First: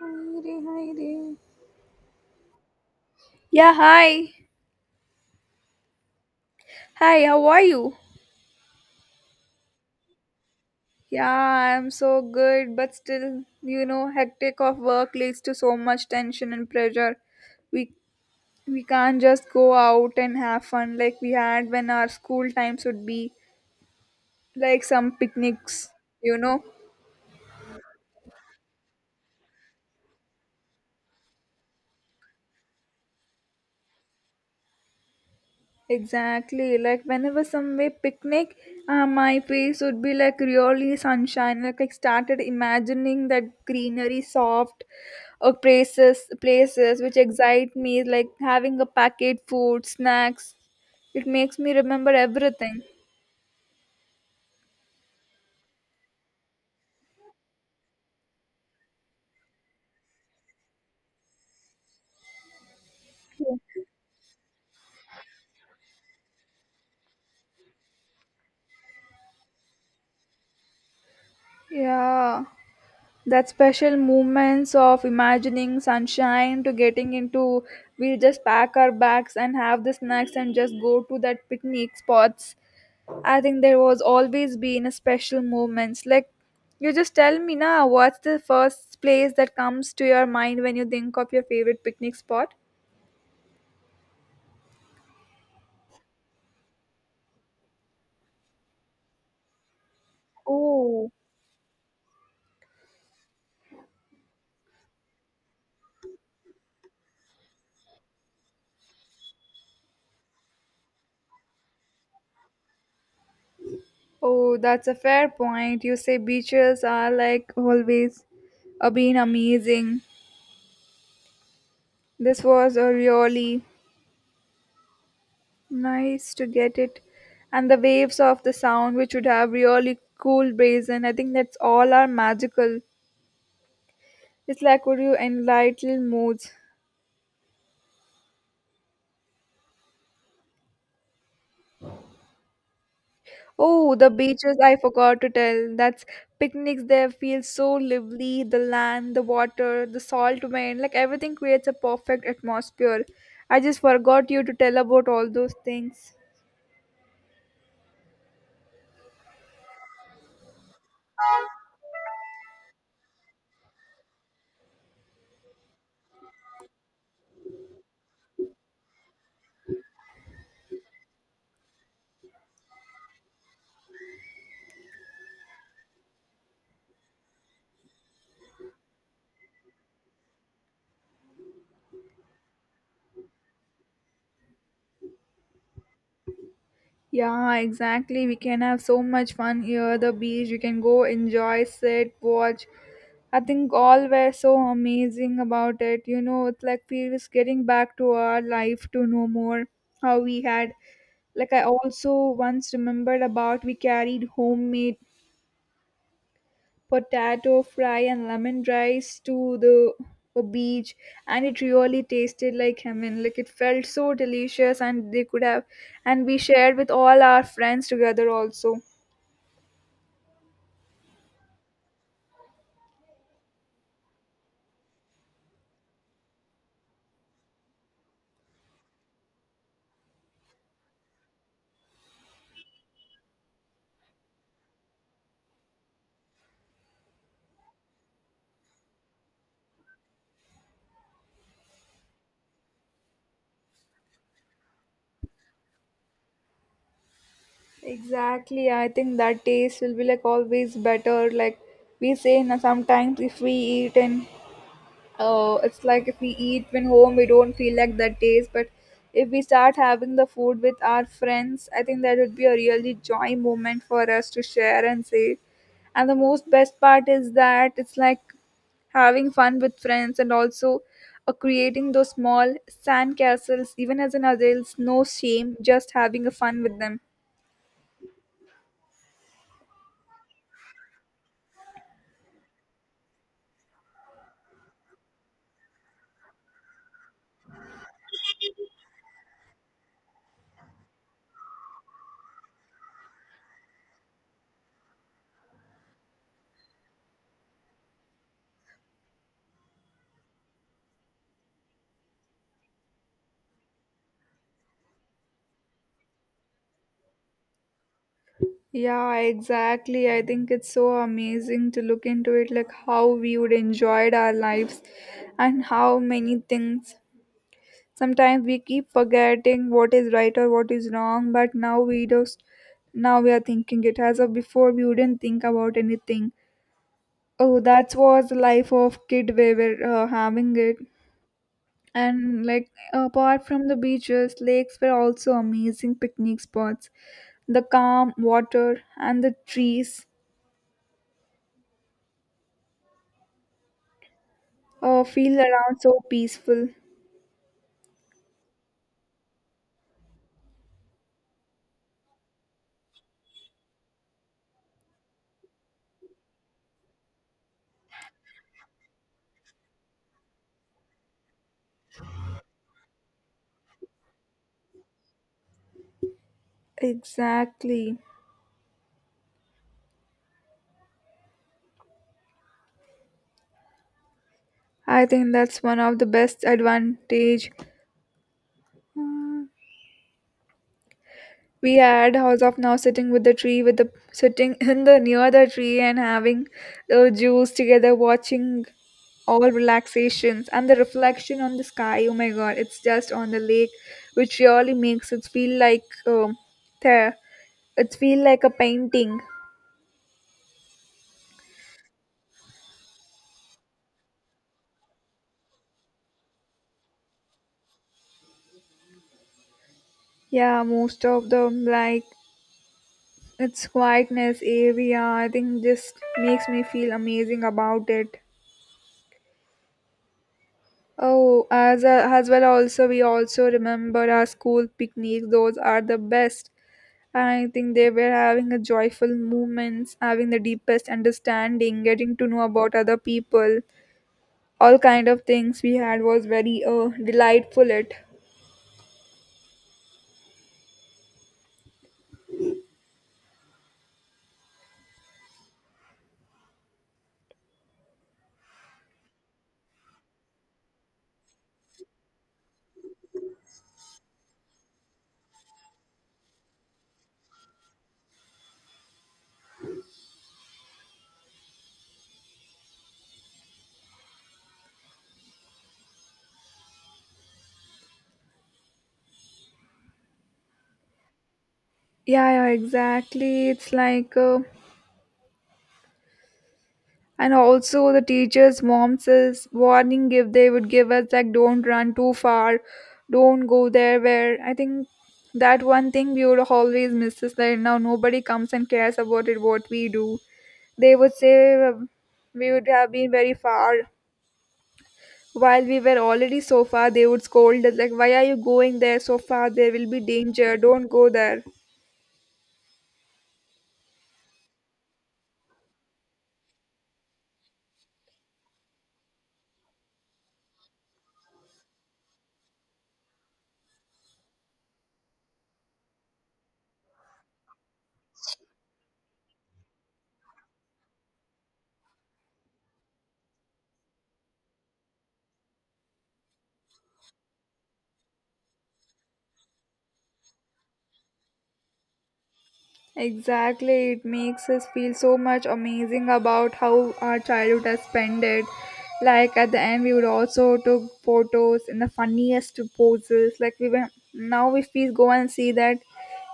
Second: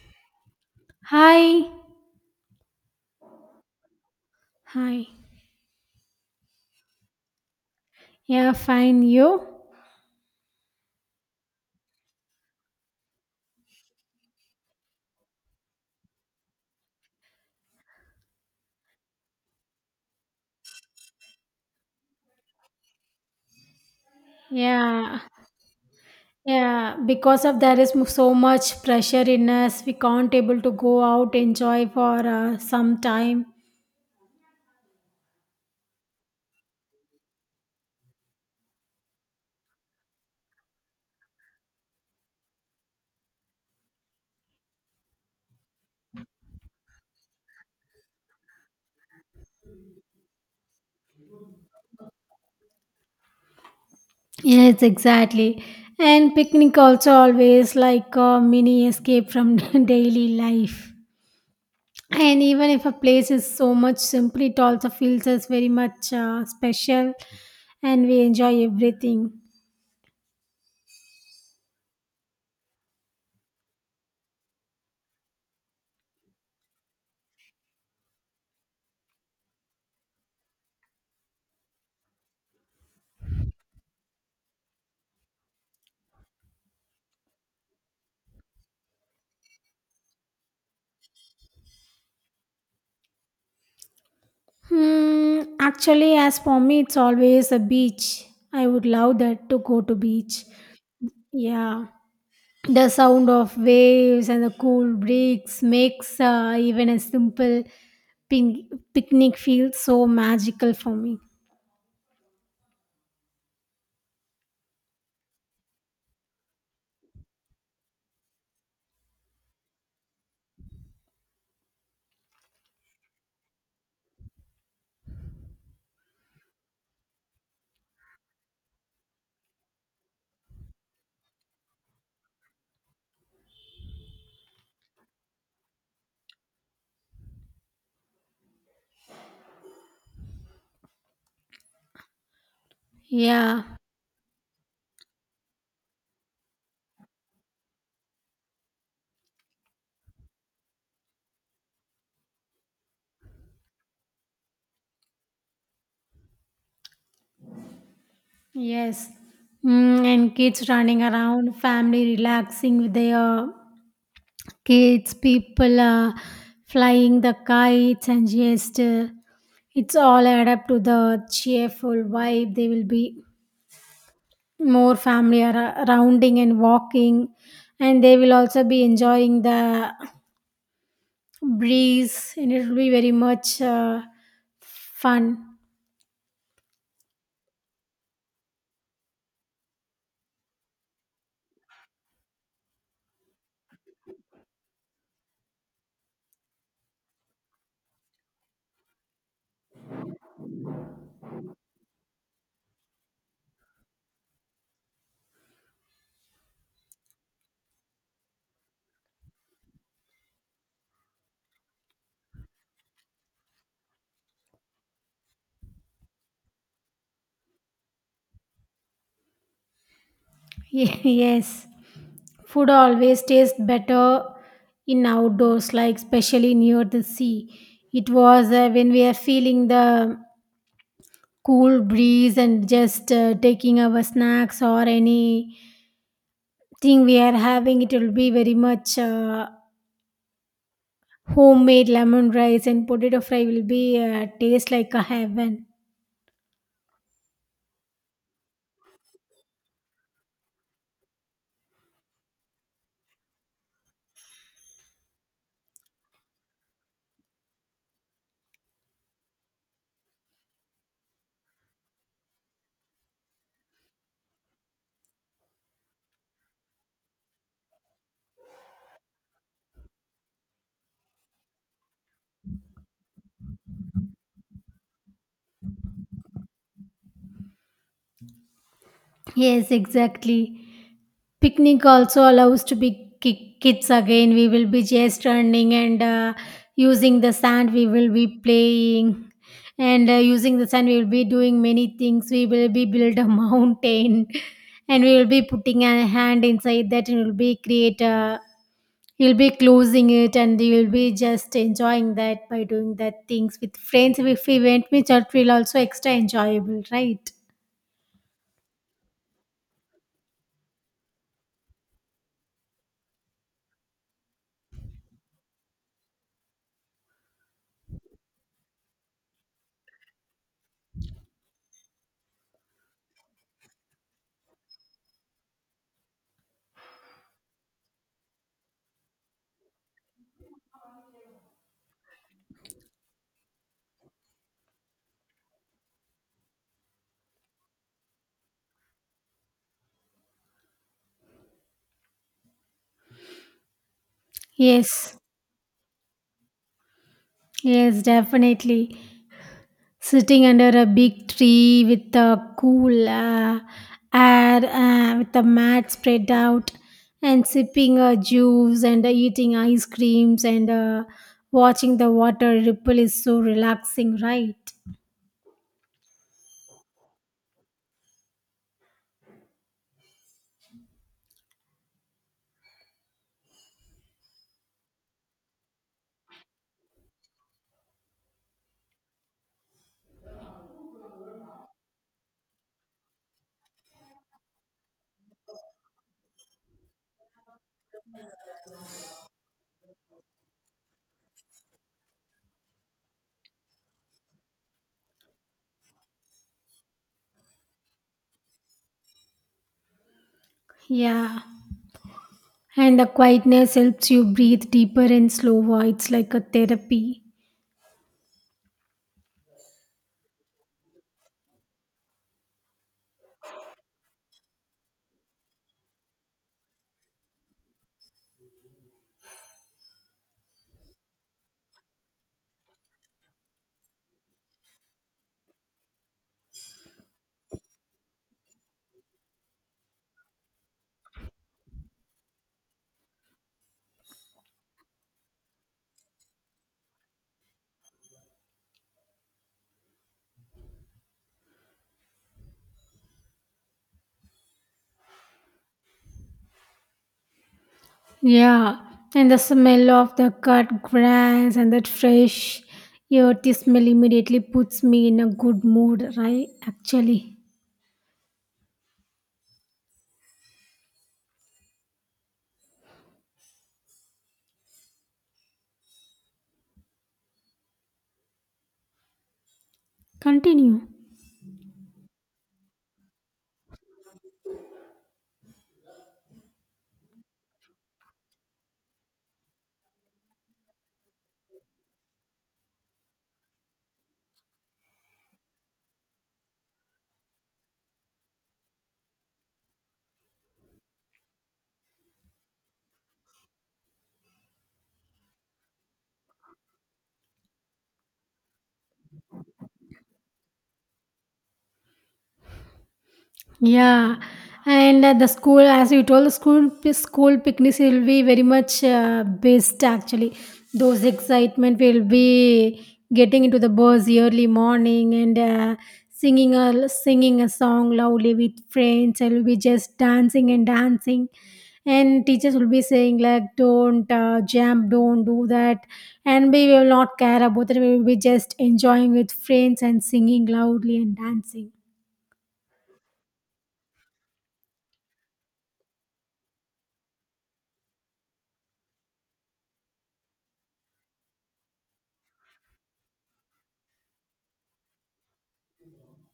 Hi re, hi Heidi. Hi. Yeah, hi. Hi. Hi, how are you? Yeah, fine. You? Yeah, I'm so good, but still, you know, hectic of work leads to so much tension and pressure. We we can't just go out and have fun like we had when our school times would be, like some Yeah. picnics, you know. Yeah. Because of there is so much pressure in us, we can't able to go out enjoy for some time. Exactly. Like whenever somewhere picnic, my face would be like really sunshine. Like I started imagining that greenery, soft places, places which excite me. Like having a packet food, snacks. It makes me remember everything. Yes, exactly. And picnic also always like a mini escape from daily life. And even if a place is so much simple, it also feels us very much special, and we enjoy everything. Yeah, that special moments of imagining sunshine to getting into. We'll just pack our bags and have the snacks and just go to that picnic spots. I think there was always been a special moments. Like you just tell me now, what's the first place that comes to your mind when you think of your favorite picnic spot? Actually, as for me, it's always a beach. I would love that to go to beach. Oh, Yeah, the sound of waves and the cool breeze makes even a simple ping- picnic feel so magical for me. oh, that's a fair point. You say beaches are like always been amazing. This was a really nice to get it, and the waves of the sound, which would have really cool brazen. I think that's all are magical. It's like would you enlighten moods. Yeah, Oh, the beaches I forgot to tell. That's picnics there feel so lively. The land, the water, the salt wind, like everything creates a perfect atmosphere. I just forgot you to tell about all those things. yes. And kids running around, family relaxing with their kids, people flying the kites and gesture. It's all add up to the cheerful vibe. They will be more family rounding and walking, and they will also be enjoying the breeze, and it will be very much fun. Yeah, exactly. We can have so much fun here. The beach, we can go enjoy, sit, watch. I think all were so amazing about it. You know, it's like we was getting back to our life to know more how we had. Like I also once remembered about we carried homemade potato fry and lemon rice to the a beach, and it really tasted like heaven, like it felt so delicious and they could have, and we shared with all our friends together also. Yes, food always tastes better in outdoors, like especially near the sea. It was when we are feeling the cool breeze and just taking our snacks or any thing we are having it will be very much homemade lemon rice and potato fry will be taste like a heaven. Exactly, I think that taste will be like always better. Like we say, now, sometimes if we eat in. Oh, it's like if we eat when home, we don't feel like that taste. But if we start having the food with our friends, I think that would be a really joy moment for us to share and say. And the most best part is that it's like having fun with friends and also creating those small sand castles. Even as an adult, no shame, just having a fun with them. Yes, exactly. Picnic also allows to be kids again. We will be just running and using the sand. We will be playing and using the sand. We will be doing many things. We will be build a mountain and we will be putting a hand inside that and we will be create a. You'll be closing it and you'll be just enjoying that by doing that things with friends. If we went with that, will also extra enjoyable, right? Yeah, exactly. I think it's so amazing to look into it like how we would enjoyed our lives and how many things sometimes we keep forgetting what is right or what is wrong, but now we are thinking it as of before we wouldn't think about anything. Oh, that was the life of kid we were having it. And like apart from the beaches, lakes were also amazing picnic spots. The calm water and the trees. Oh, Yes. feel around so peaceful. Yes, definitely. Sitting under a big tree with the cool air, with the mat spread out, and sipping a juice and eating ice creams and watching the water ripple is so relaxing, right? Exactly. I think that's one of the best advantage uh, we had house of now sitting with the tree with the sitting in the near the tree and having the juice together watching all relaxations and the reflection on the sky. Oh my god, it's just on the lake which really makes it feel like there it feel like a painting. Yeah. And the quietness helps you breathe deeper and slower. It's like a therapy. Yeah, most of them like its quietness area, I think, just makes me feel amazing about it. Oh, as a, as well, also we also remember our school picnics. Those are the best. I think they were having a joyful moments, having the deepest understanding, getting to know about other people. All kind of things we had was very delightful. It. Yeah, and the smell of the cut grass and that fresh earthy smell immediately puts me in a good mood, right? Actually, continue. Yeah, yeah, exactly. It's like and also the teacher's moms' says warning if they would give us like don't run too far, don't go there where I think that one thing we would always miss is that now nobody comes and cares about it what we do. They would say um, we would have been very far. While we were already so far, they would scold us like, "Why are you going there so far? There will be danger. Don't go there." Yeah, and the school, as you told, the school picnics will be very much best actually. Those excitement will be getting into the bus early morning and singing a song loudly with friends. I will be just dancing and dancing, and teachers will be saying like, "Don't jump, don't do that," and we will not care about it. We will be just enjoying with friends and singing loudly and dancing. Exactly, it makes us feel so much amazing about how our childhood has spent it. Like at the end, we would also took photos in the funniest poses. Like we were now, if we go and see that,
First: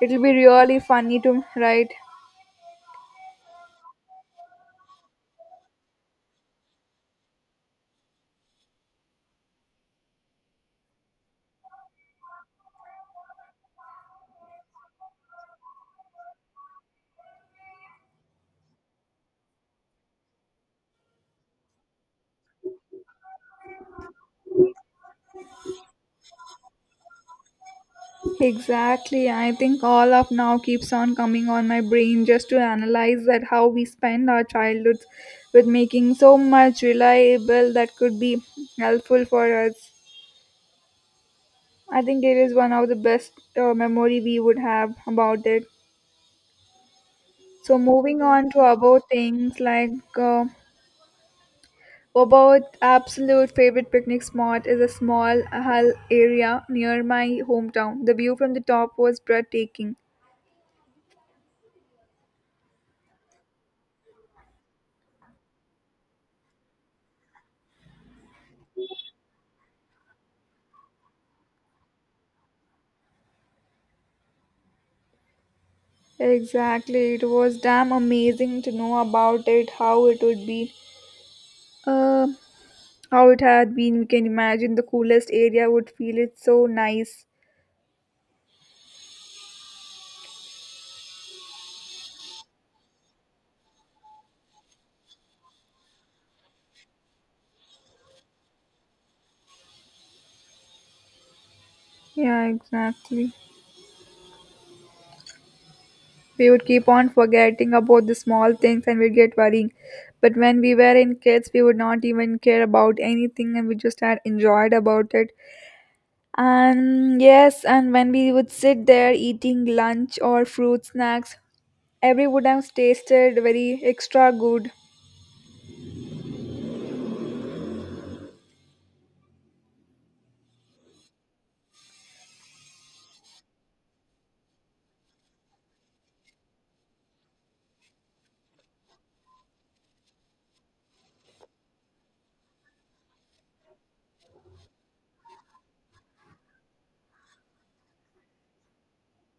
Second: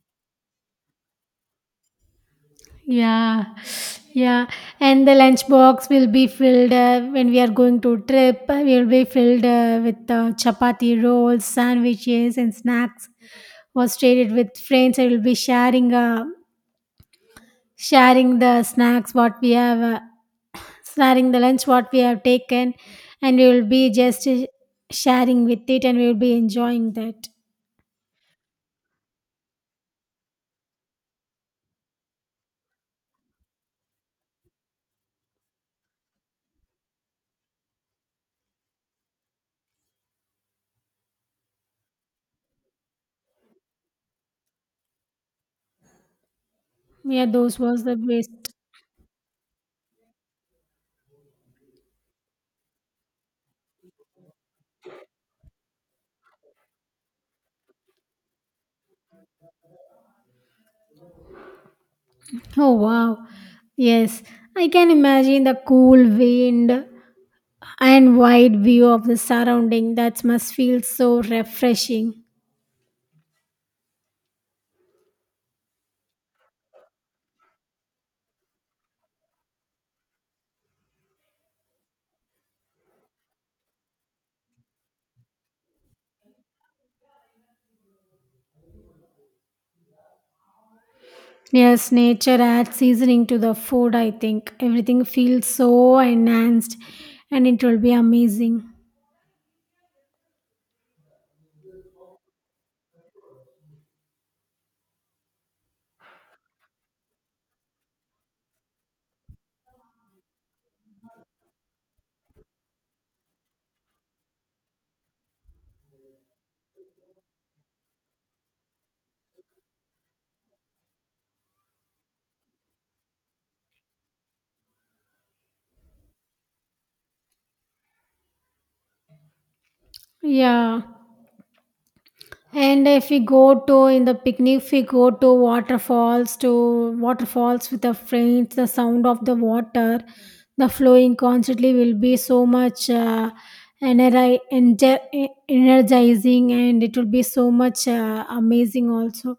it'll be really funny to write. Yeah, yeah, and the lunchbox will be filled when we are going to trip. Will be filled with chapati rolls, sandwiches, and snacks. Was traded with friends. I will be sharing the snacks what we have, sharing the lunch what we have taken, and we will be just sharing with it, and we will be enjoying that. Exactly, I think all of now keeps on coming on my brain just to analyze that how we spend our childhoods with making so much reliable that could be helpful for us. I think it is one of the best memory we would have about it. Yeah, those So was the moving best. on to about things like uh, about absolute favorite picnic spot is a small hill area near my hometown. The view from the top was breathtaking. Oh wow. Yes, I can imagine the cool wind and wide view of the surrounding that must feel so refreshing. Exactly, it was damn amazing to know about it, how it would be, uh, how it had been. We can imagine the coolest area would feel. It's so nice. Yes, nature adds seasoning to the food, I think. Everything feels so enhanced and it will be amazing. Yeah, exactly. We would keep on forgetting about the small things and we'd get worrying. But when we were in kids, we would not even care about anything and we just had enjoyed about it. And yes, and when we would sit there eating lunch or fruit snacks, every would have tasted very extra good. Yeah. And if we go to in the picnic, if we go to waterfalls with the friends, the sound of the water, the flowing constantly will be so much energizing and it will be so much amazing also.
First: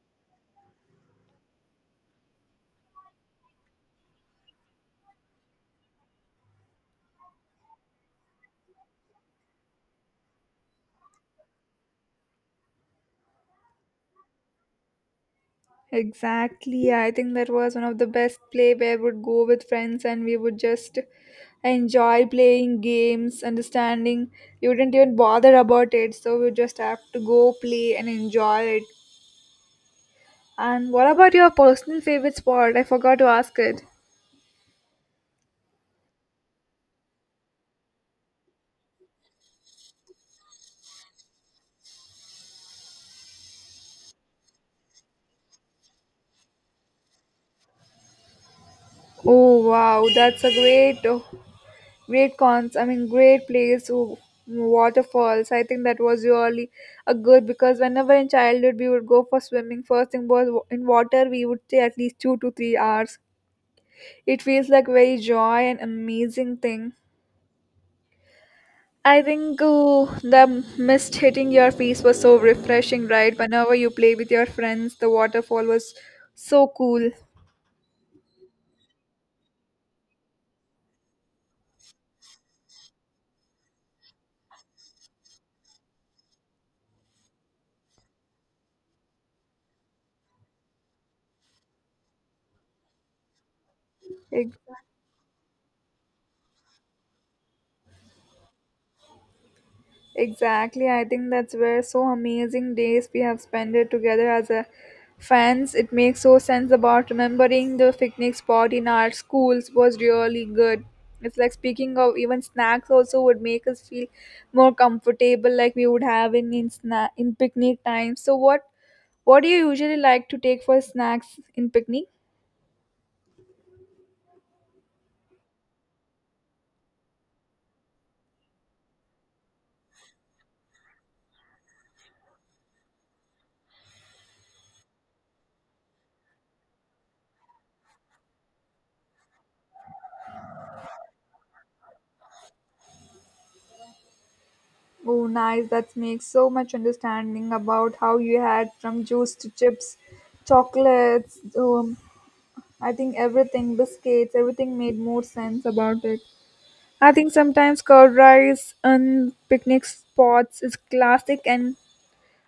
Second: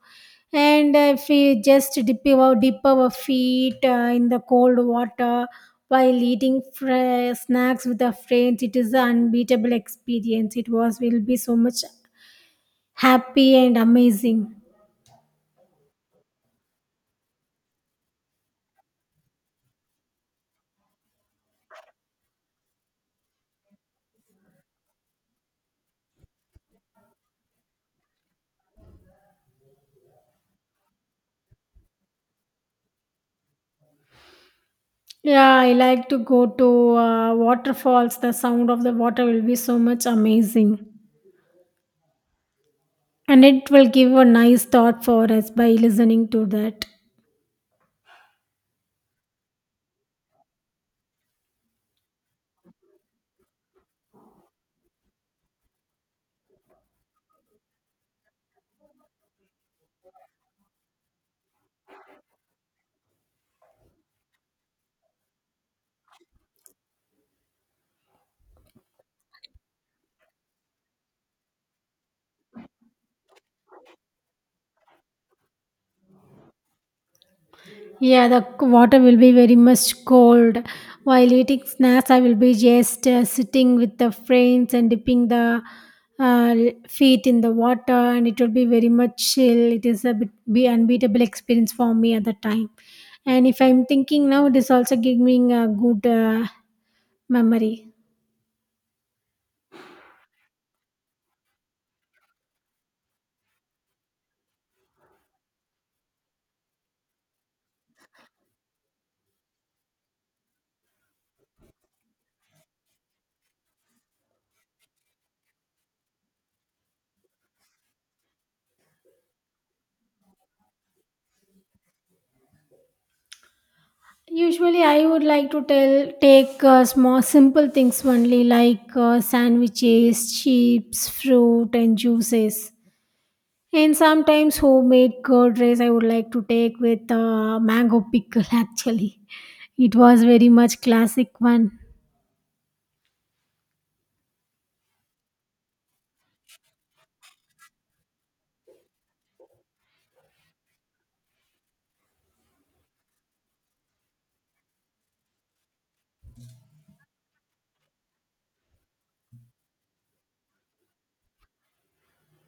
And if we just dip our feet in the cold water while eating snacks with our friends, it is an unbeatable experience. It was will be so much happy and amazing. Exactly. I think that was one of the best play where we would go with friends and we would just enjoy playing games, understanding. You wouldn't even bother about it, so we just have to go play and enjoy it. And what about your personal favorite sport? I forgot to ask it. Yeah, I like to go to waterfalls. The sound of the water will be so much amazing. And it will give a nice thought for us by listening to that. Oh wow, that's a great. Great cons. I mean, great place, waterfalls. I think that was really a good because whenever in childhood we would go for swimming, first thing was in water we would stay at least 2 to 3 hours. It feels like very joy and amazing thing. I think the mist hitting your face was so refreshing, right? Whenever you play with your friends, the waterfall was so cool. Yeah, the water will be very much cold. While eating snacks, I will be just sitting with the friends and dipping the uh, feet in the water, and it will be very much chill. It is a bit be unbeatable experience for me at the time. And if I'm thinking now, Like, it is also giving a good memory. exactly. I think that's where so amazing days we have spent it together as a fans. It makes so sense about remembering the picnic spot in our schools was really good. It's like speaking of even snacks also would make us feel more comfortable like we would have in in picnic time. So what do you usually like to take for snacks in picnic? Usually, I would like to tell take small, simple things only like sandwiches, chips, fruit, and juices. And sometimes homemade curd rice I would like to take with mango pickle actually. It was very much classic one. Oh, nice. That makes so much understanding about how you had from juice to chips, chocolates, I think everything, biscuits, everything made more sense about it. I think sometimes curd rice on picnic spots is classic and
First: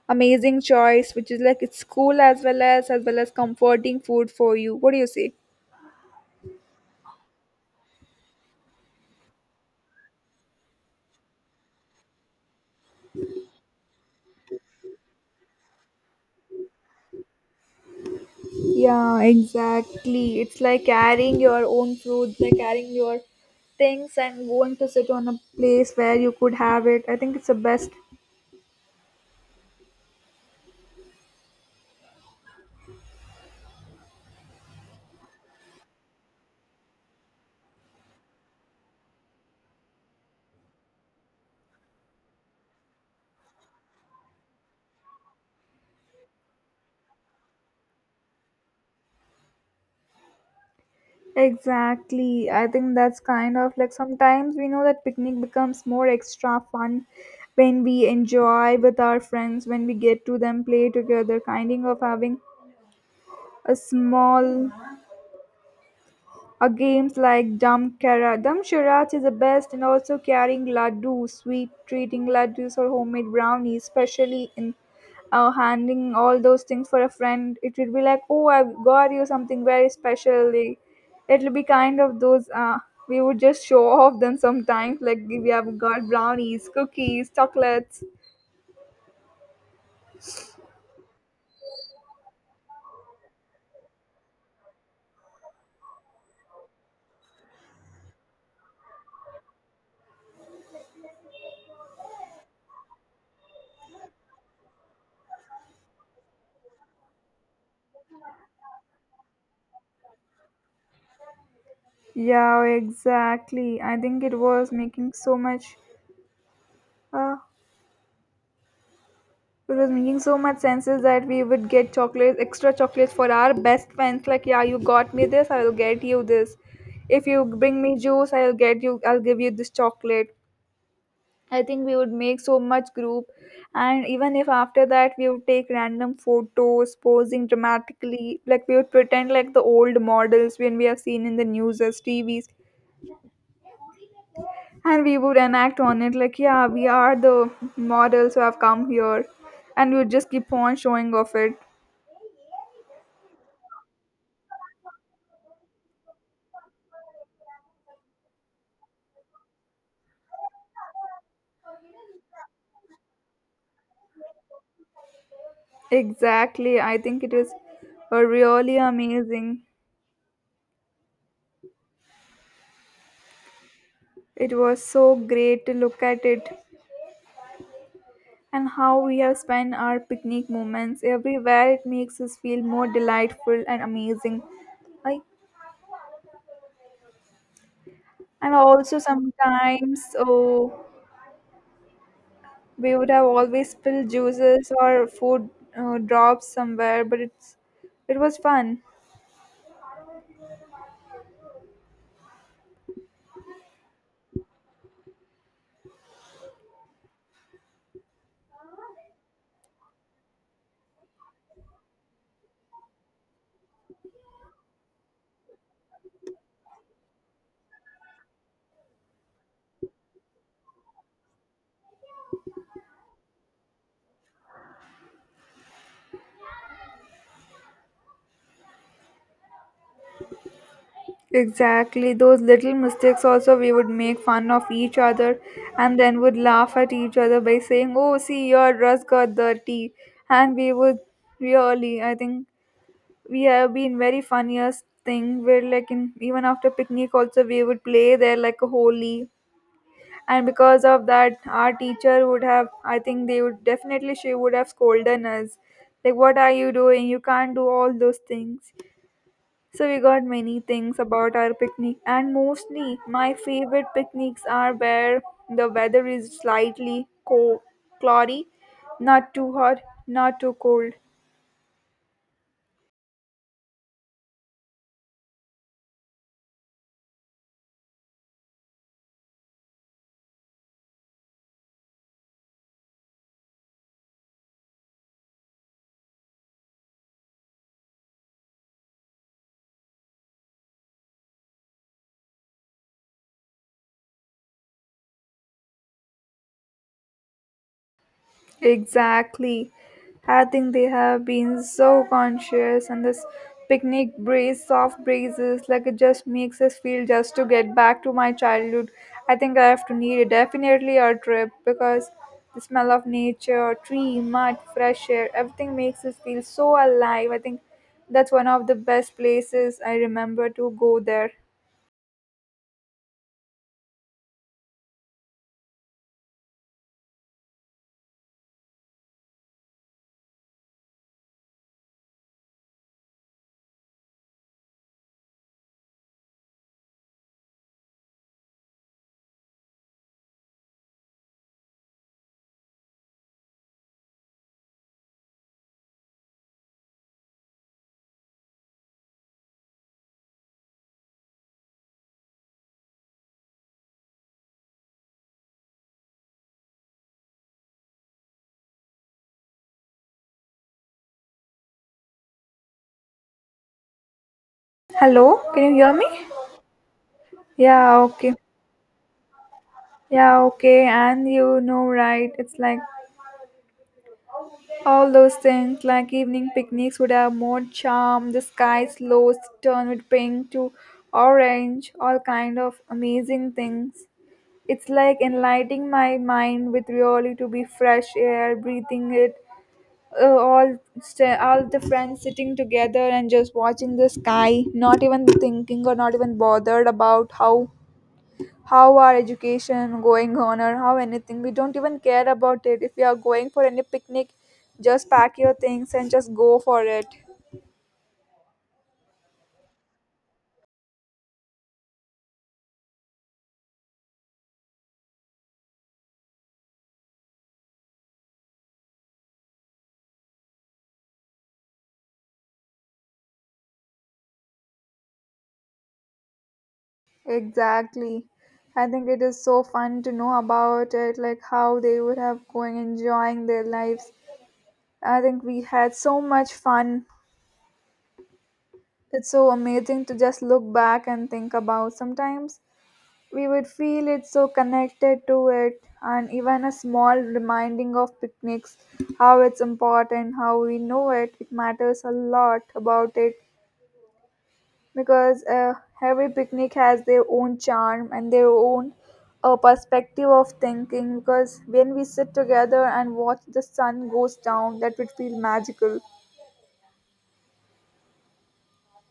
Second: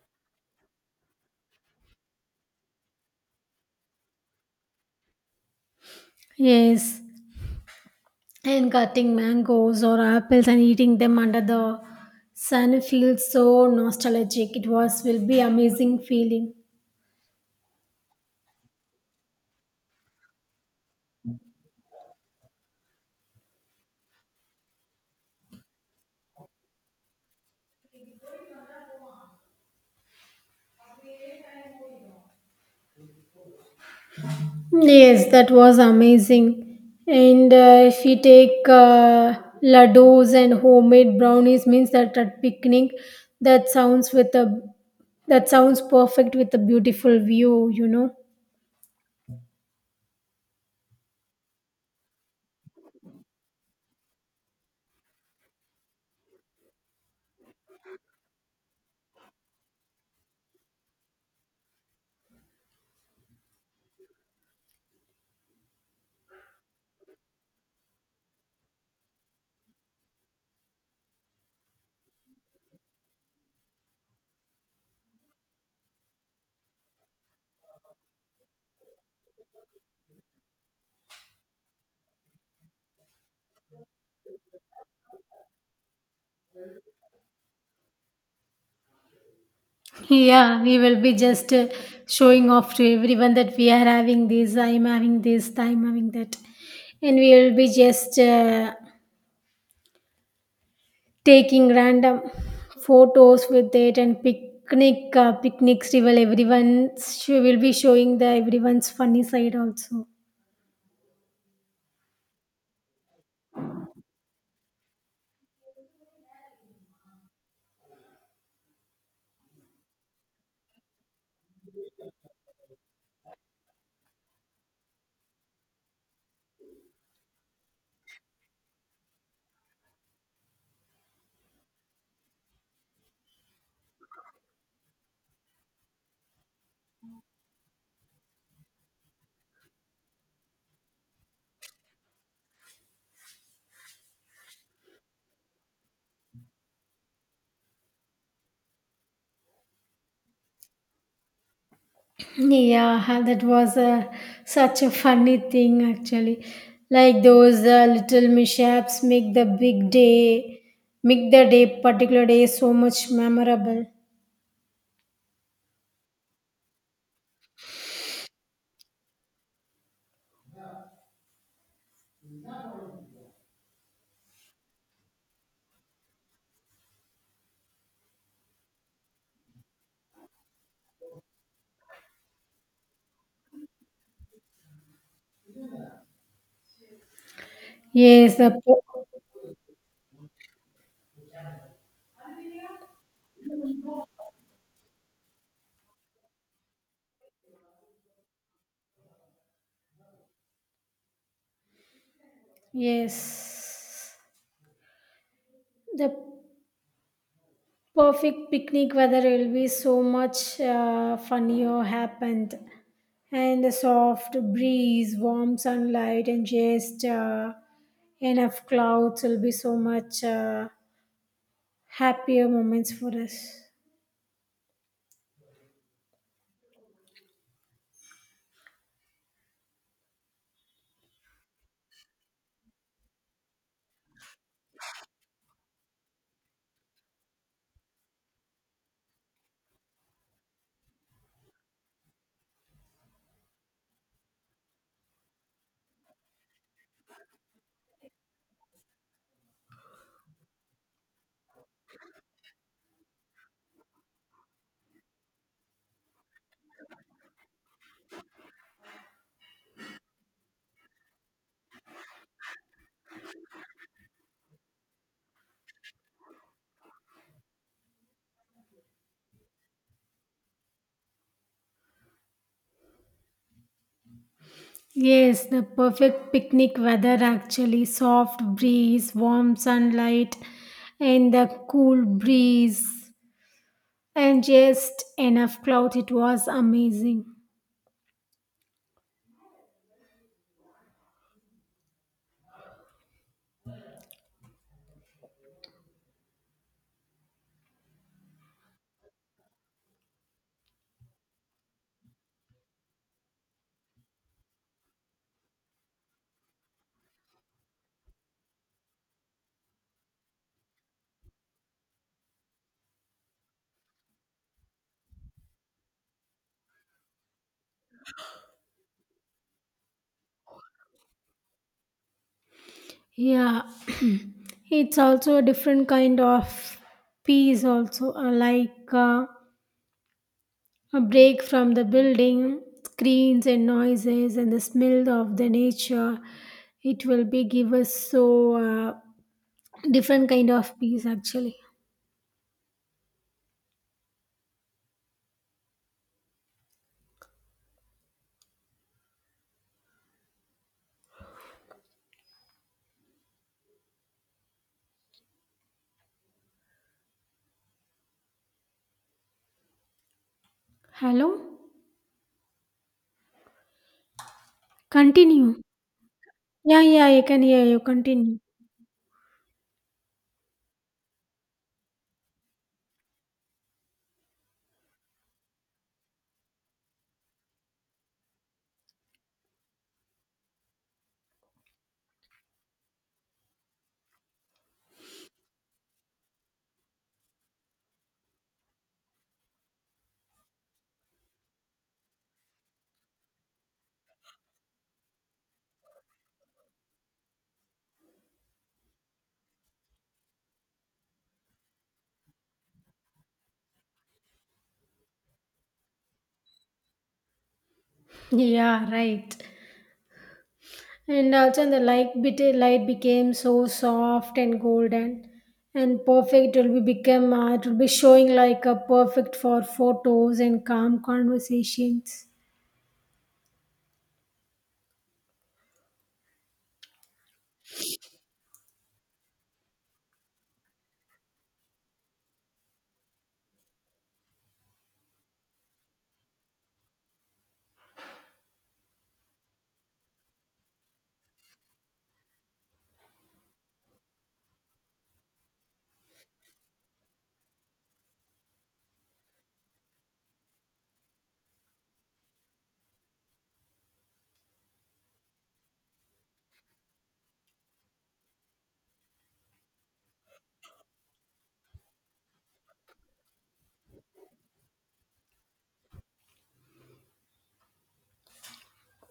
amazing choice, which is like it's cool as well as comforting food for you. What do you say? Yes. And cutting mangoes or apples and eating them under the sun feels so nostalgic. It was will be amazing feeling. Yeah, exactly. It's like carrying your own fruits, like carrying your things and going to sit on a place where you could have it. I think it's the best. Yes, that was amazing. And if you take laddus and homemade brownies, means that at picnic, that sounds with a that sounds perfect with a beautiful view. You know. Exactly. I think that's kind of like sometimes we know that picnic becomes more extra fun when we enjoy with our friends, when we get to them play together, kind of having a small a games like Dum Kara Dum Sharach is the best and also carrying laddu, sweet treating laddus or homemade brownies, especially in handing all those things for a friend. It will be like, oh, I've got you something very special. They- it'll be kind of those. We would just show off them sometimes, like we have got brownies, cookies, chocolates. Yeah, we will be just showing off to everyone that we are having this. I'm having this. I'm having that, and we will be just taking random photos with it and picnics, she will be showing the everyone's funny side also. Yeah, exactly. I think it was making so much. Uh, It was making so much sense is that we would get chocolates, extra chocolates for our best friends. Like, yeah, you got me this, I'll get you this. If you bring me juice, I'll give you this chocolate. I think we would make so much group, and even if after that we would take random photos, posing dramatically, like we would pretend like the old models when we have seen in the news as TVs, and we would enact on it like, yeah, we are the models who have come here, and we would just keep on showing off it. Yeah that was a, such a funny thing actually, like those little mishaps make the day particular day so much memorable. Exactly. I think it is really amazing. It was so great to look at it and how we have spent our picnic moments everywhere. It makes us feel more delightful and amazing. Like, yes the and po- also sometimes, oh, we would have always spilled juices or food drops somewhere, but it was fun. yes, the perfect picnic weather will be so much funnier happened, and a soft breeze warm sunlight and just enough clouds will be so much happier moments for us. Exactly, those little mistakes also we would make fun of each other and then would laugh at each other by saying, "Oh, see, your dress got dirty." And we would really, I think we have been very funniest thing where, like, in even after picnic, also we would play there like a holy. And because of that, our teacher would have, I think they would definitely, she would have scolded us. Like, what are you doing? You can't do all those things. So we got many things about our picnic, and mostly my favorite picnics are where the weather is slightly cloudy, not too hot, not too cold. Yes, the perfect picnic weather actually soft breeze warm sunlight and the cool breeze and just enough cloud it was amazing. Exactly. I think they have been so conscious, and this picnic breeze, soft breezes, like it just makes us feel just to get back to my childhood. I think I have to need it definitely a trip because the smell of nature, tree, mud, fresh air, everything makes us feel so alive. I think that's one of the best places I remember to go there. Yeah, it's also a different kind of peace, also like a break from the building, screens and noises, and the smell of the nature. It will be give us so different kind of peace actually. Hello, Hello, continue. can you hear me? Yeah, yeah, I can hear you. Yeah, okay. Continue. Yeah, okay. And you know, right? It's like all those things, like evening picnics, would have more charm. The sky's lows turn with pink to orange, all kind of amazing things. It's like enlightening my mind with really to be fresh air, breathing it. All the friends sitting together and just watching the sky, not even thinking or not even bothered about how our education going on or how anything, we don't even care about it. If you are going for any picnic, just pack your things and just go for it. Yeah, right. And also the light became so soft and golden and perfect it will be become it will be showing like a perfect for photos and calm conversations. Exactly, I think it is so fun to know about it, like how they would have going enjoying their lives. I think we had so much fun. It's so amazing to just look back and think about sometimes. We would feel it so connected to it, and even a small reminding of picnics, how it's important, how we know it it matters a lot about it. Because Every picnic has their own charm and their own perspective of thinking, because when we sit together and watch the sun goes down, that would feel magical.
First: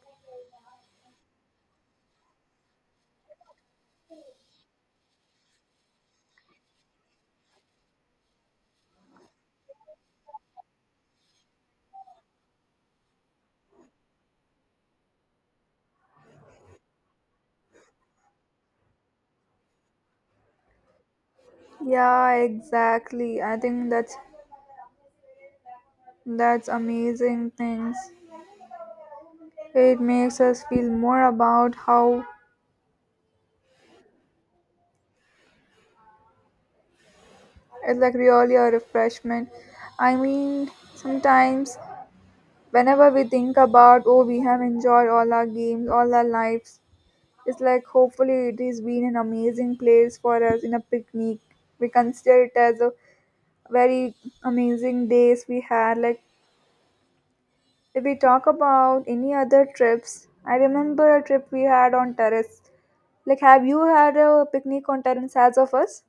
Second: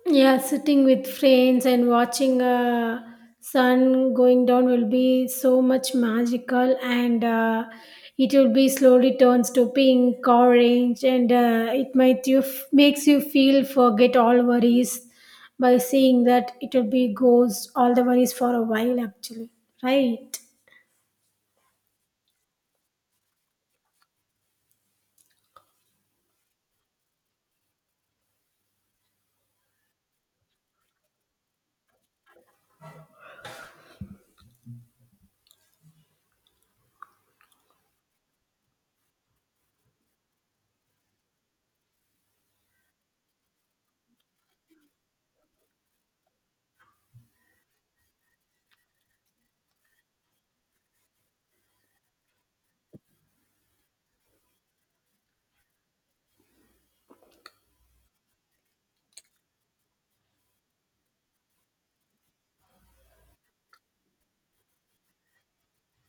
Yeah, sitting with friends and watching sun going down will be so much magical, and it will be slowly turns to pink, orange, and it might you makes you feel forget all worries by seeing that it will be goes all the worries for a while actually, right? Yeah, exactly. I think that's amazing things. It makes us feel more about how it's like really a refreshment. I mean, sometimes whenever we think about, oh, we have enjoyed all our games, all our lives, it's like hopefully it has been an amazing place for us in a picnic. We consider it as a very amazing days we had. Like, if we talk about any other trips, I remember a trip we had on terrace. Like, have you had a picnic on terrace as of us?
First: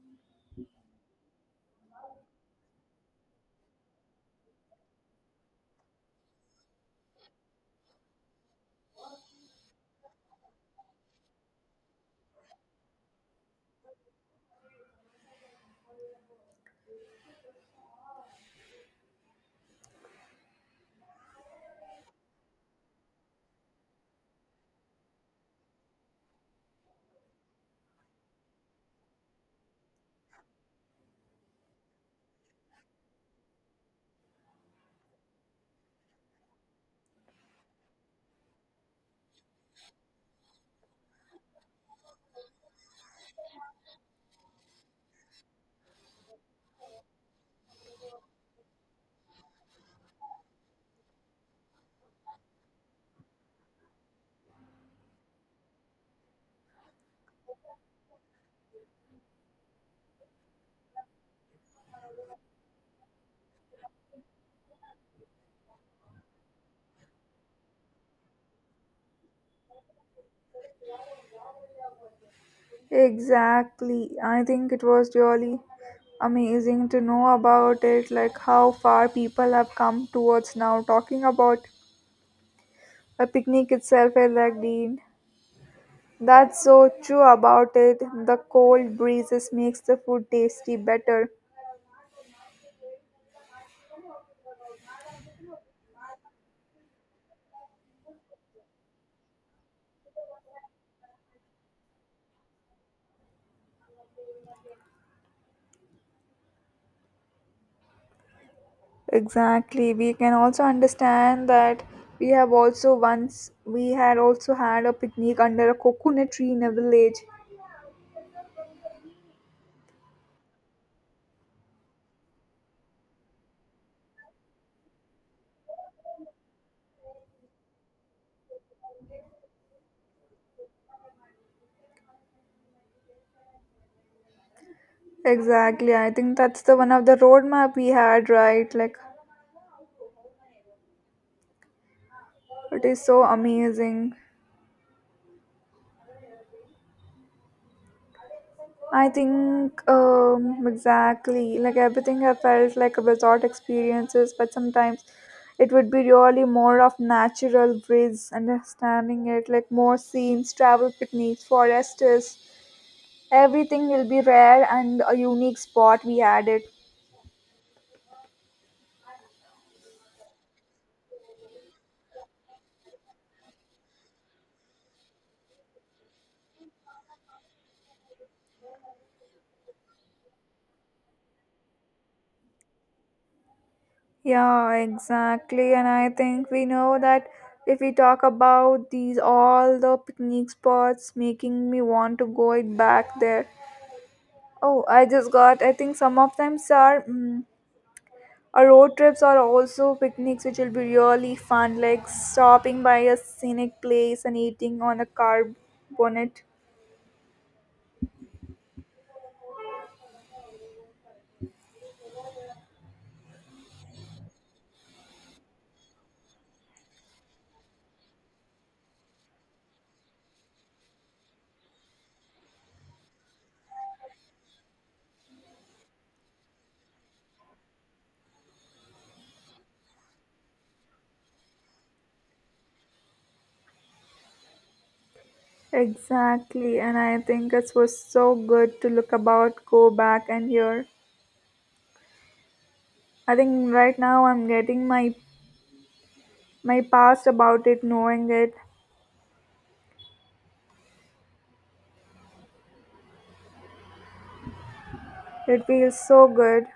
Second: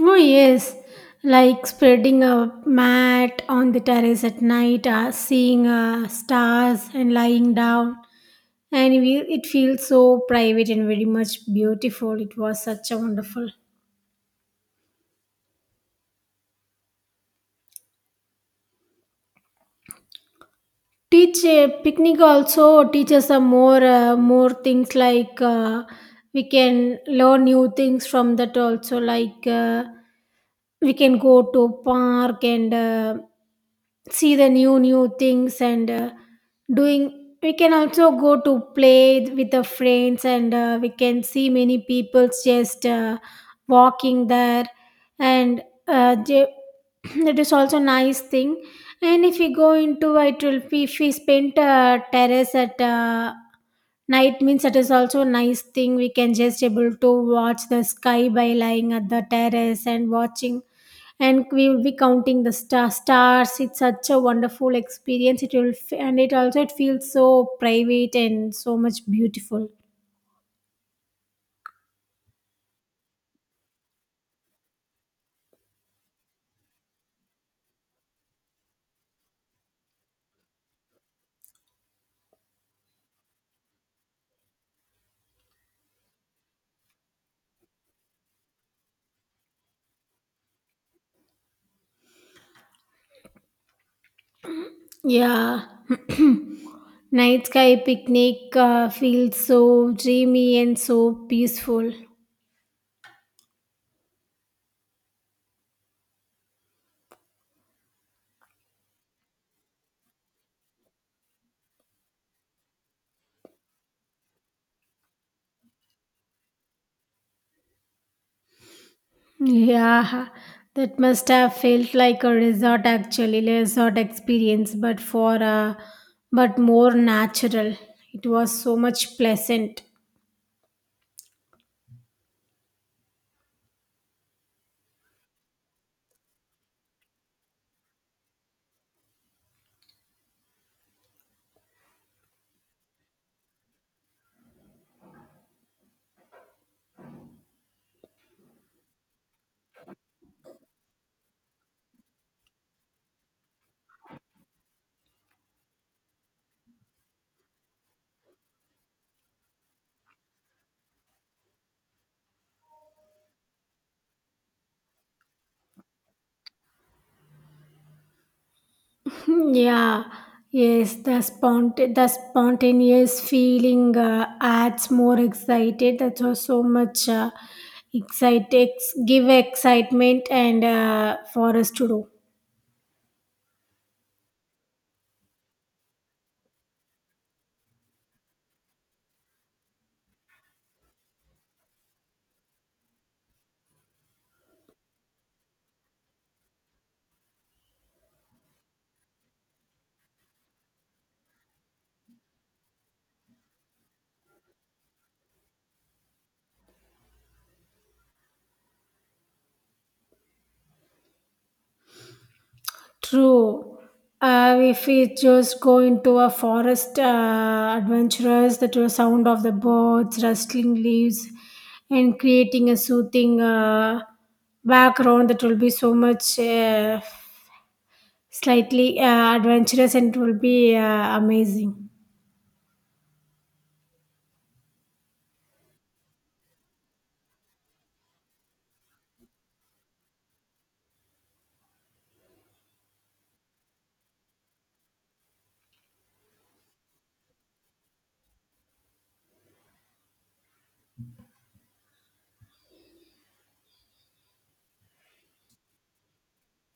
Oh yes, like spreading a mat on the terrace at night, seeing stars and lying down and it feels so private and very much beautiful, it was such a wonderful teach picnic also teaches some more more things like we can learn new things from that also, like we can go to park and see the new things and doing we can also go to play with the friends and we can see many people just walking there and uh, they- that is also nice thing. And if we go into it will be if we spend terrace at night means that is also nice thing, we can just able to watch the sky by lying at the terrace and watching, and we will be counting the stars, it's such a wonderful experience it will and it also it feels so private and so much beautiful. Exactly. I think it was really amazing to know about it, like how far people have come towards now. Talking about a picnic itself is like Dean. That's so true about it. The cold breezes makes the food tasty better. Yeah, night sky picnic feels so dreamy and so peaceful. Exactly. We can also understand that we have also once we had also had a picnic under a coconut tree in a village. Yeah, that must have felt like a resort actually, like a resort experience but for but more natural, it was so much pleasant. Exactly. I think that's the one of the roadmap we had, right? Like, it is so amazing. I think exactly, like everything I felt like a resort experiences, but sometimes it would be really more of natural breeze, understanding it like more scenes, travel picnics, forests. Everything will be rare and a unique spot we added. Yeah, yes, the the spontaneous feeling adds more excited. That's why so much give excitement and for us to do. Yeah, exactly. And I think we know that if we talk about these all the picnic spots making me want to go it back there. Oh, I just got. I think some of them are our road trips are also picnics, which will be really fun. Like stopping by a scenic place and eating on a car bonnet. True. If we just go into a forest adventurous, that was sound of the birds rustling leaves and creating a soothing background that will be so much slightly adventurous and it will be amazing. Exactly, and I think it was so good to look about, go back, and hear. I think right now I'm getting my my past about it, knowing it. It feels so good.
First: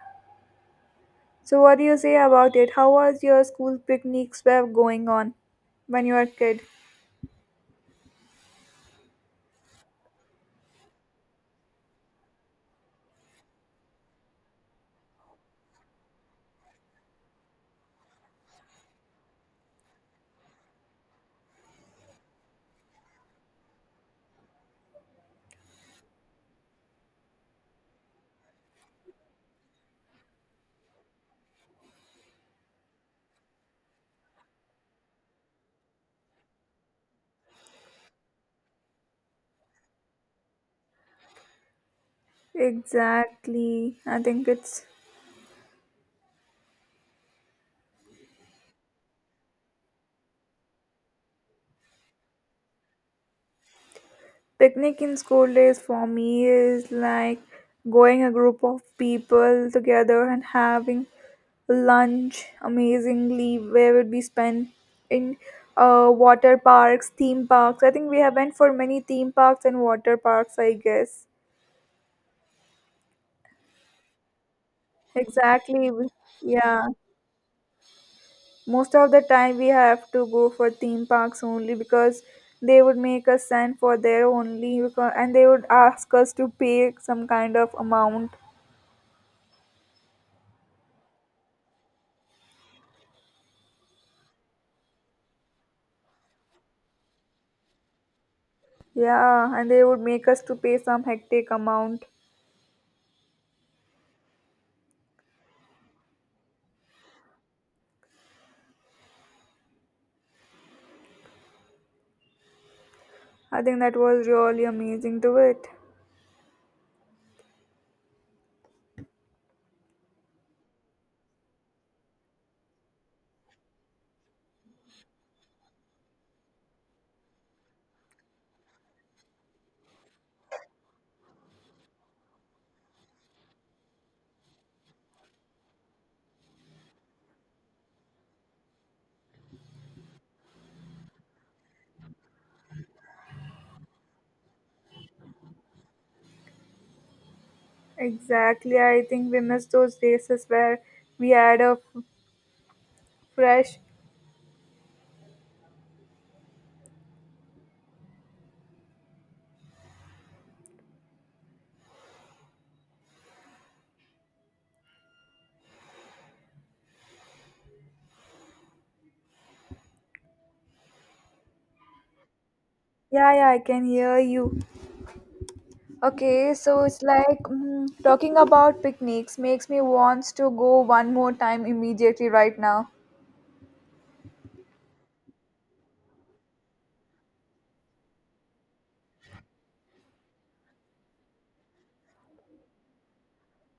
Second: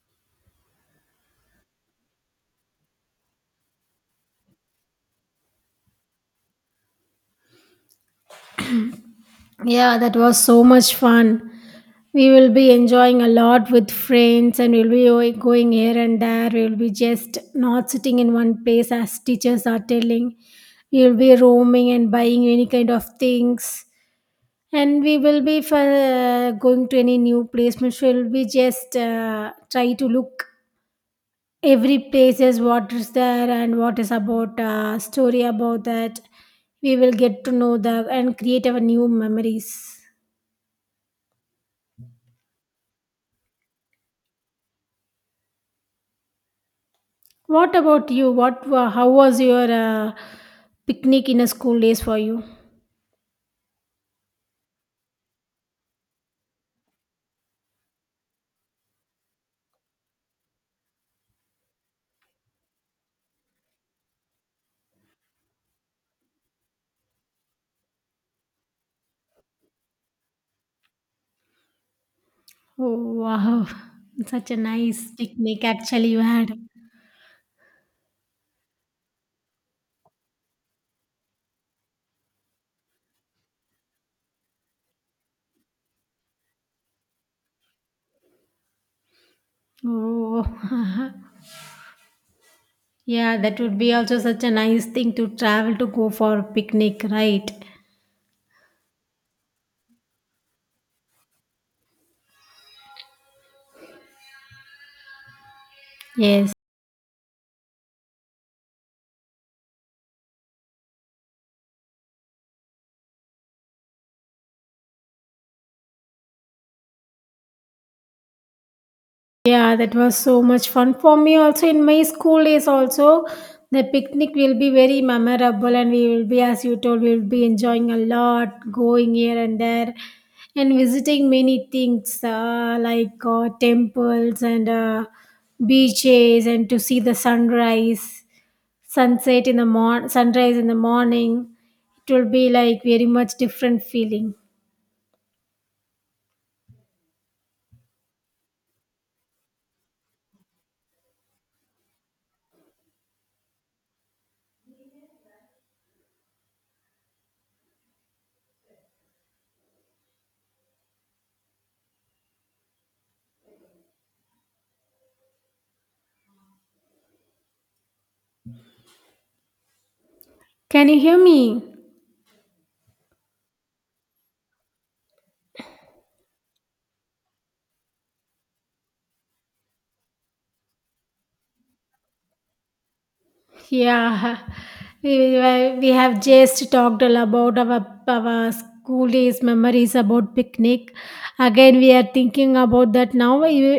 So, what do you say about it? How was your school picnics were going on when you were a kid? Yeah, that was so much fun. We will be enjoying a lot with friends and we'll be going here and there. We'll be just not sitting in one place as teachers are telling. We'll be roaming and buying any kind of things. And we will be for, going to any new place. We'll be just try to look every place is what is there and what is about story about that, we will get to know the and create our new memories. Exactly. I think it's What about you, how was your picnic in a school days for you? picnic in school days for me is like going a group of people together and having lunch amazingly where would we spend in water parks, theme parks. I think we have went for many theme parks and water parks, I guess. Oh wow, such a nice picnic Exactly. Actually you had. Yeah. Most of the time, we have to go for theme parks only because they would make us sign for their only because, and they would ask us to pay some kind of amount. Oh, yeah that would be also such a nice thing to travel to go for picnic, right? Yeah, and they would make us to pay some hectic amount. Yes. I think that was really amazing to it. Yeah, that was so much fun for me. Also, in my school days, also the picnic will be very memorable, and we will be, as you told, we will be enjoying a lot, going here and there, and visiting many things like temples and beaches, and to see the sunrise, sunset in the morning, sunrise in the morning. It will be like very much different feeling. Exactly, I think we missed those places where we had a fresh. Can you hear me? Yeah, yeah, I can hear you. Okay, so it's like talking about picnics makes me wants to go one more time immediately right now. Yeah, we have just talked all about our school days memories about picnic. Again, we are thinking about that now. You,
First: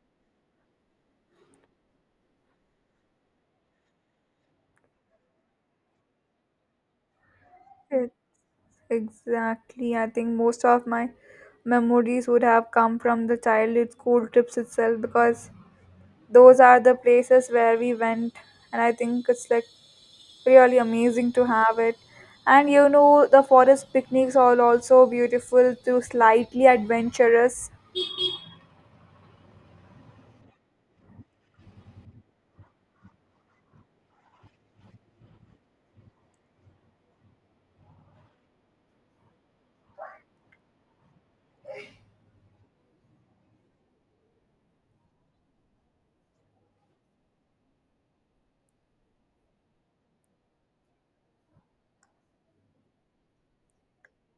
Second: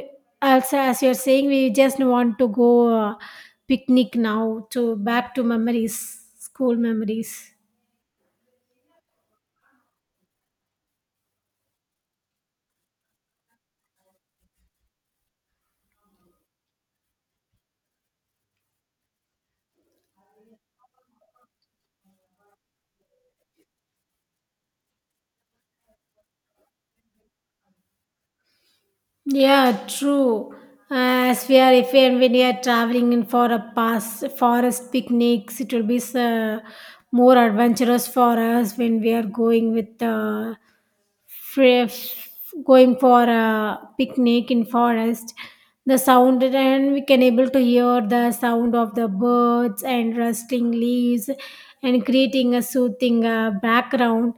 also, as you are saying, we just want to go picnic now to back to memories, school memories. It, exactly. I think most of my memories would have come from the childhood school trips itself because those are the places where we went, and I think it's like really amazing to have it. And you know, the forest picnics are also beautiful to slightly adventurous. Yeah, true. As we are, if we are, when we are traveling in for a pass forest picnics, it will be more adventurous for us when we are going with fresh, going for a picnic in forest, the sound, and we can able to hear the sound of the birds and rustling leaves and creating a soothing background,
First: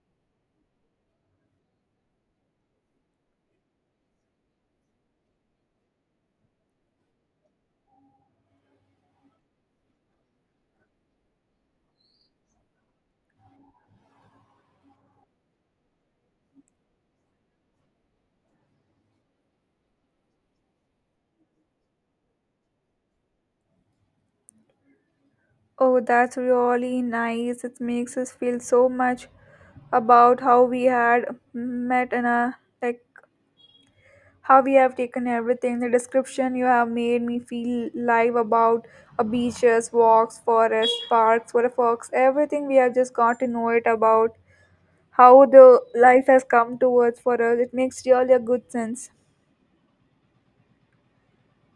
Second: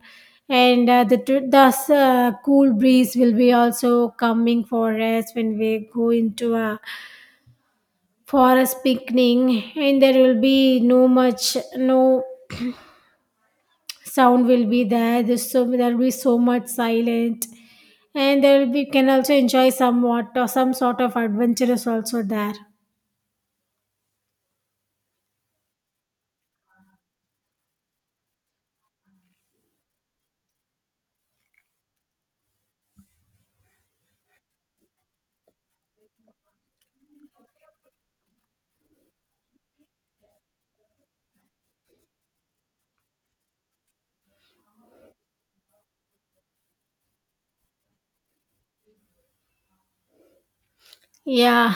and the tr- thus cool breeze will be also coming for us when we go into a forest picnic. And there will be no much no sound will be there. There's so there will be so much silent, and there will be can also enjoy somewhat or some sort of adventurous also there. Oh, that's really nice. It makes us feel so much about how we had met in a, like, how we have taken everything the description you have made me feel live about beaches, walks, forests, parks, water fox, everything. We have just got to know it about how the life has come towards for us. It makes really a good sense. Yeah,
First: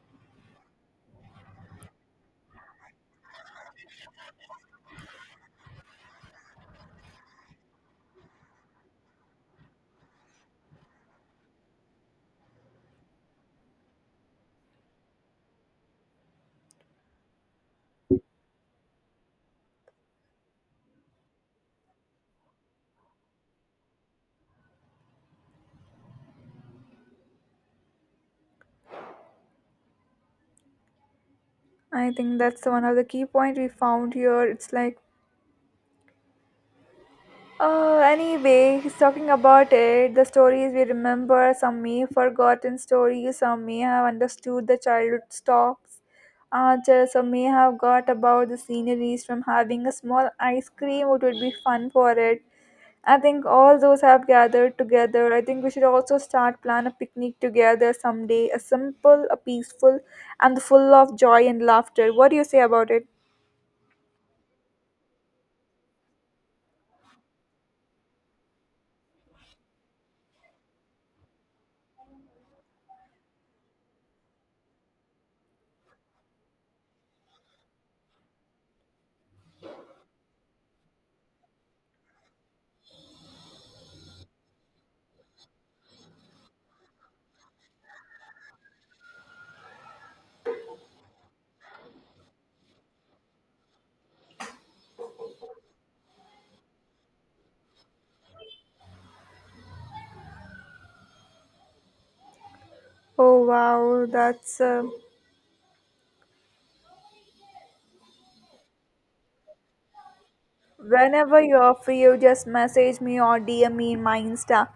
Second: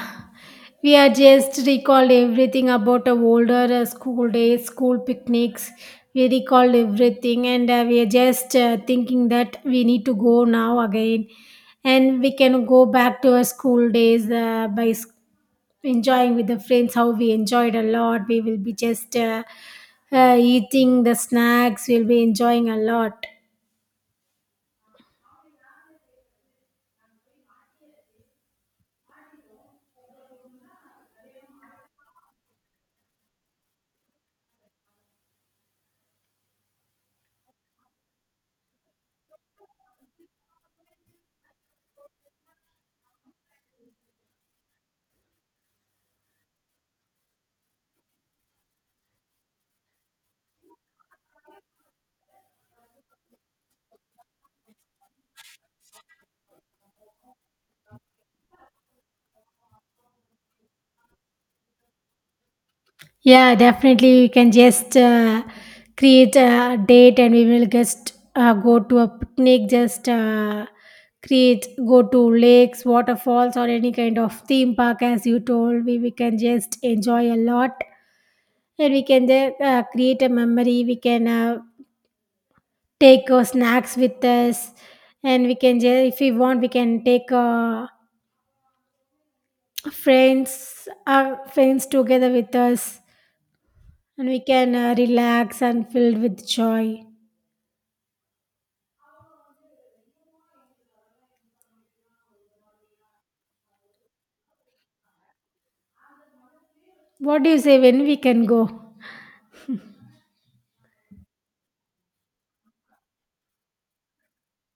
we are just recalled everything about our older school days school picnics. We recalled everything, and we are just thinking that we need to go now again, and we can go back to our school days enjoying with the friends how we enjoyed a lot. We will be just eating the snacks, we'll be enjoying a lot. I think that's one of the key point we found here. It's like anyway, he's talking about it. The stories we remember, some may have forgotten stories, some may have understood the childhood stops, just some may have got about the sceneries from having a small ice cream, it would be fun for it. I think all those have gathered together. I think we should also start plan a picnic together someday. A simple, a peaceful, and full of joy and laughter. What do you say about it? Yeah, definitely we can just create a date, and we will just go to a picnic, just create, go to lakes, waterfalls, or any kind of theme park. As you told, we can just enjoy a lot, and we can then create a memory. We can take snacks with us, and we can if we want, we can take friends, our friends, together with us, and we can relax and filled with joy. Oh wow, that's. What do you say when we can go? Whenever you're free, you just message me or DM me in my Insta.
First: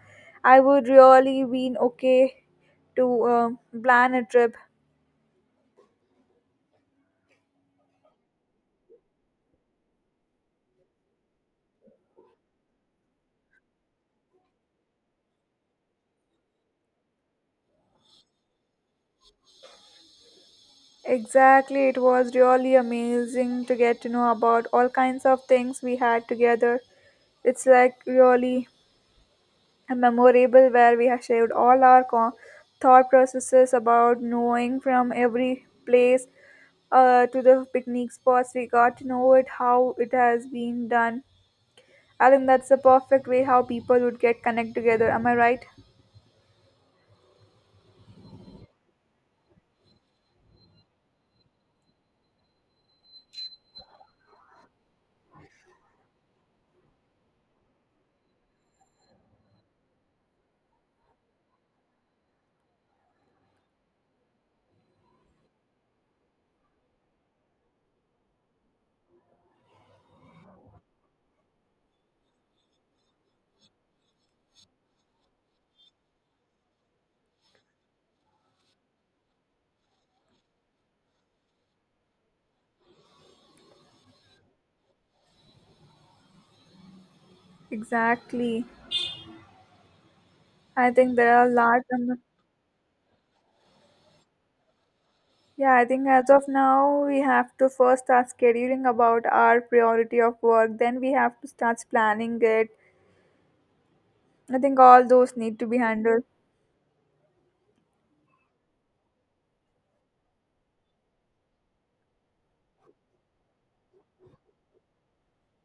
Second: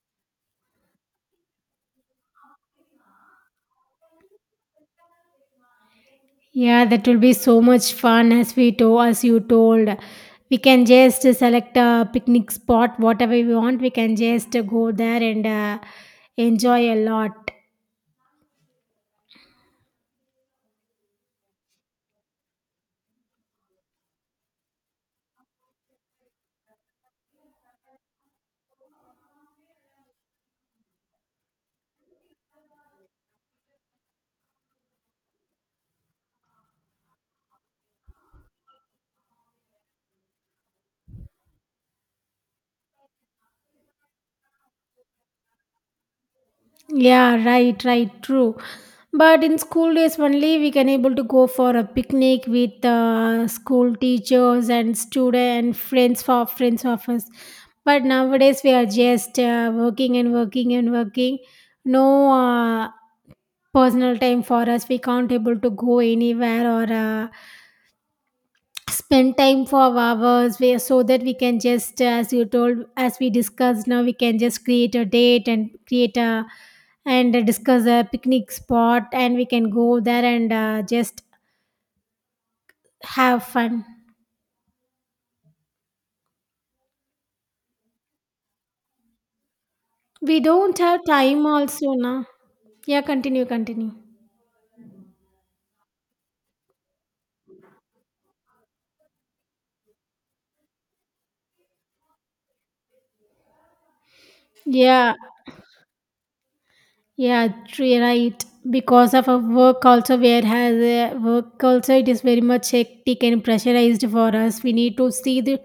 I would really been okay to plan a trip. Yeah, that will be so much fun. As we told, as you told, we can just select a picnic spot whatever we want. We can just go there and enjoy a lot. Exactly, it was really amazing to get to know about all kinds of things we had together. It's like really a memorable where we have shared all our thought processes about knowing from every place to the picnic spots. We got to know it how it has been done. I think that's the perfect way how people would get connect together. Am I right? Yeah, right, right, true. But in school days only, we can able to go for a picnic with school teachers and student friends, for friends of us. But nowadays we are just working and working and working. No personal time for us. We can't able to go anywhere or spend time for hours, where so that we can just, as you told, as we discussed now, we can just create a date and create a and discuss a picnic spot, and we can go there and just have fun. Exactly. We don't I have think there time are large. also now. Yeah, continue. Yeah, I think as of now we have to first start scheduling about our priority of work. Then we have to start planning it. I think all Yeah. those need to be handled. Yeah, true, right. Because of our work also, where has work also, it is very much hectic and pressurized for us. We need to see the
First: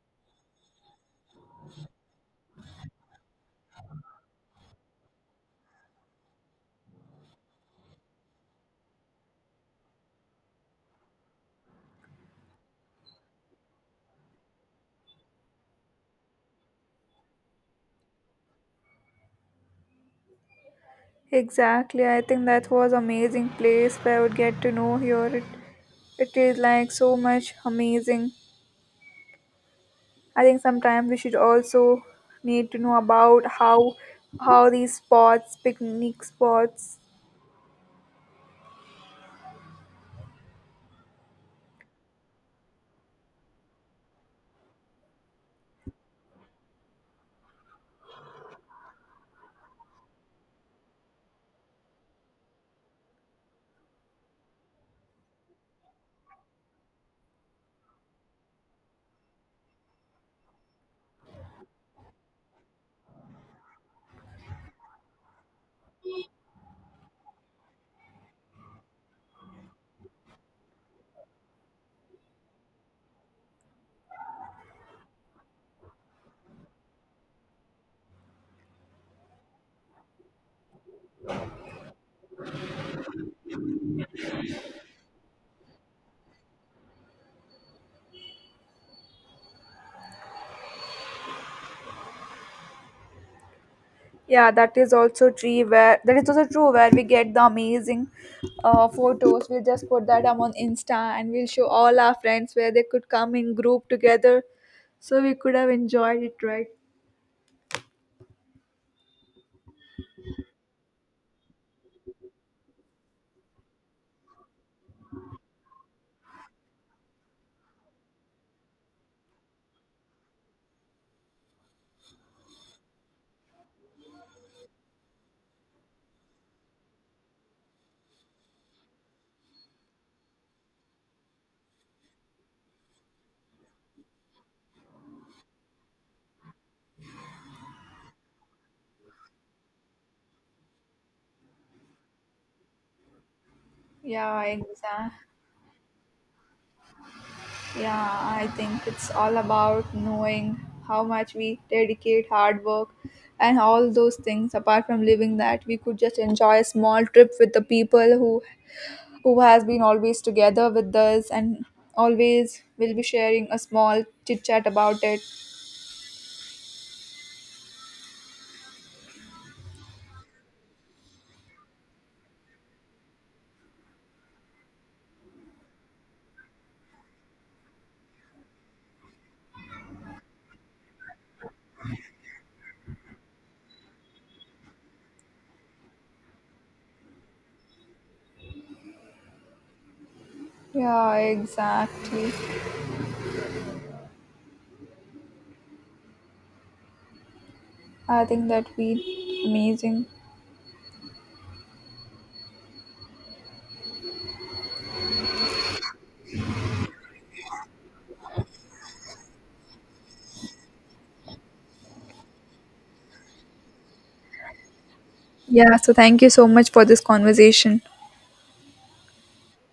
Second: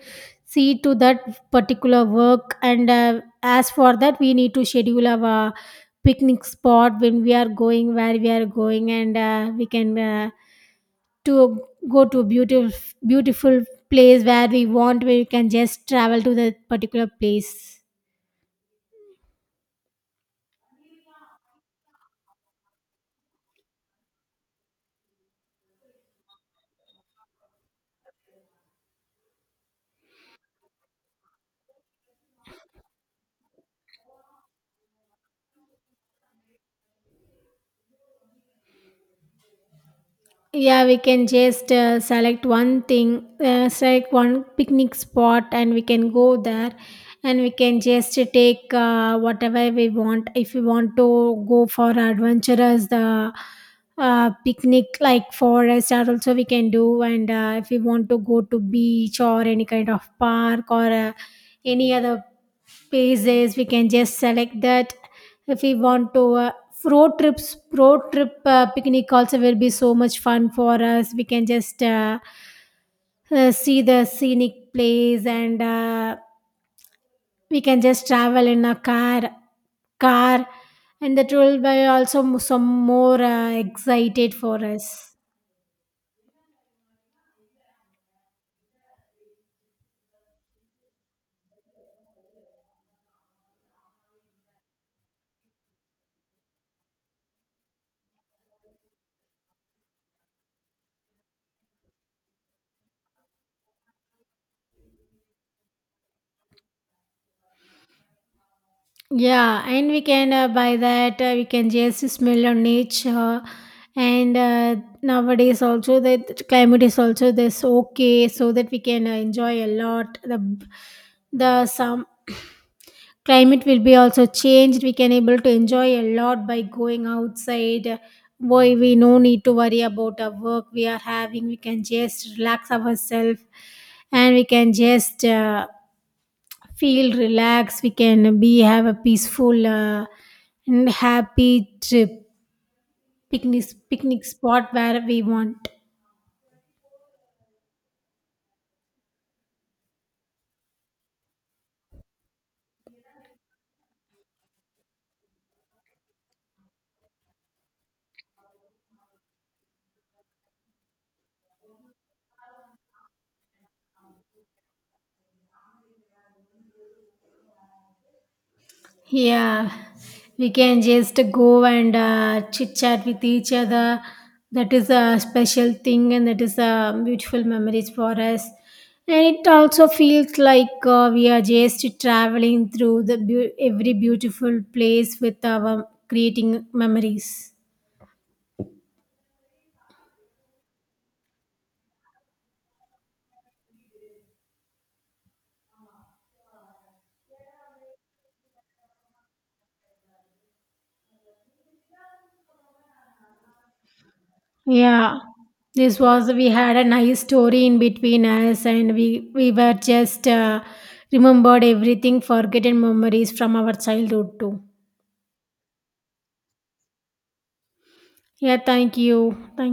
see to that particular work, and as for that, we need to schedule our picnic spot, when we are going, where we are going, and we can to go to a beautiful place where we want, where we can just travel to that particular place. Exactly. I think that was amazing place where I would get to know here. It is like so much amazing. I think sometime we should also need to know about how these spots, picnic spots. Yeah, we can just select one thing, select one picnic spot, and we can go there. And we can just take whatever we want. If we want to go for adventurous, the picnic like forest are also we can do. And if we want to go to beach or any kind of park or any other places, we can just select that. If we want to road trips, road trip picnic, also will be so much fun for us. We can just see the scenic place, and we can just travel in a car, and that will be also some more excited for us. Yeah, that is also true where that is also true where we get the amazing photos. We'll just put that up on Insta and we'll show all our friends where they could come in group together. So we could have enjoyed it, right? Yeah, and we can buy that. We can just smell on nature. And nowadays also, the climate is also this okay, so that we can enjoy a lot. The some climate will be also changed. We can able to enjoy a lot by going outside. Why we no need to worry about the work we are having. We can just relax ourselves, and we can just. Feel relaxed. We can be have a peaceful and happy trip, picnic Yeah, spot where exactly. we want. Yeah, I think it's all about knowing how much we dedicate hard work and all those things apart from living that we could just enjoy a small trip with the people who has been always together with us and always will be sharing a small chit chat about it. Yeah, we can just go and chit chat with each other. That is a special thing, and that is a beautiful memories for us. And it also feels like we are just traveling through the beau every beautiful place with our, creating memories. Yeah, exactly. I think that we amazing. Yeah, this was, we had a nice story in between us, and we were just remembered everything, forgotten memories from our childhood too. Yeah, so thank you so much for this conversation. Yeah, thank you. Thank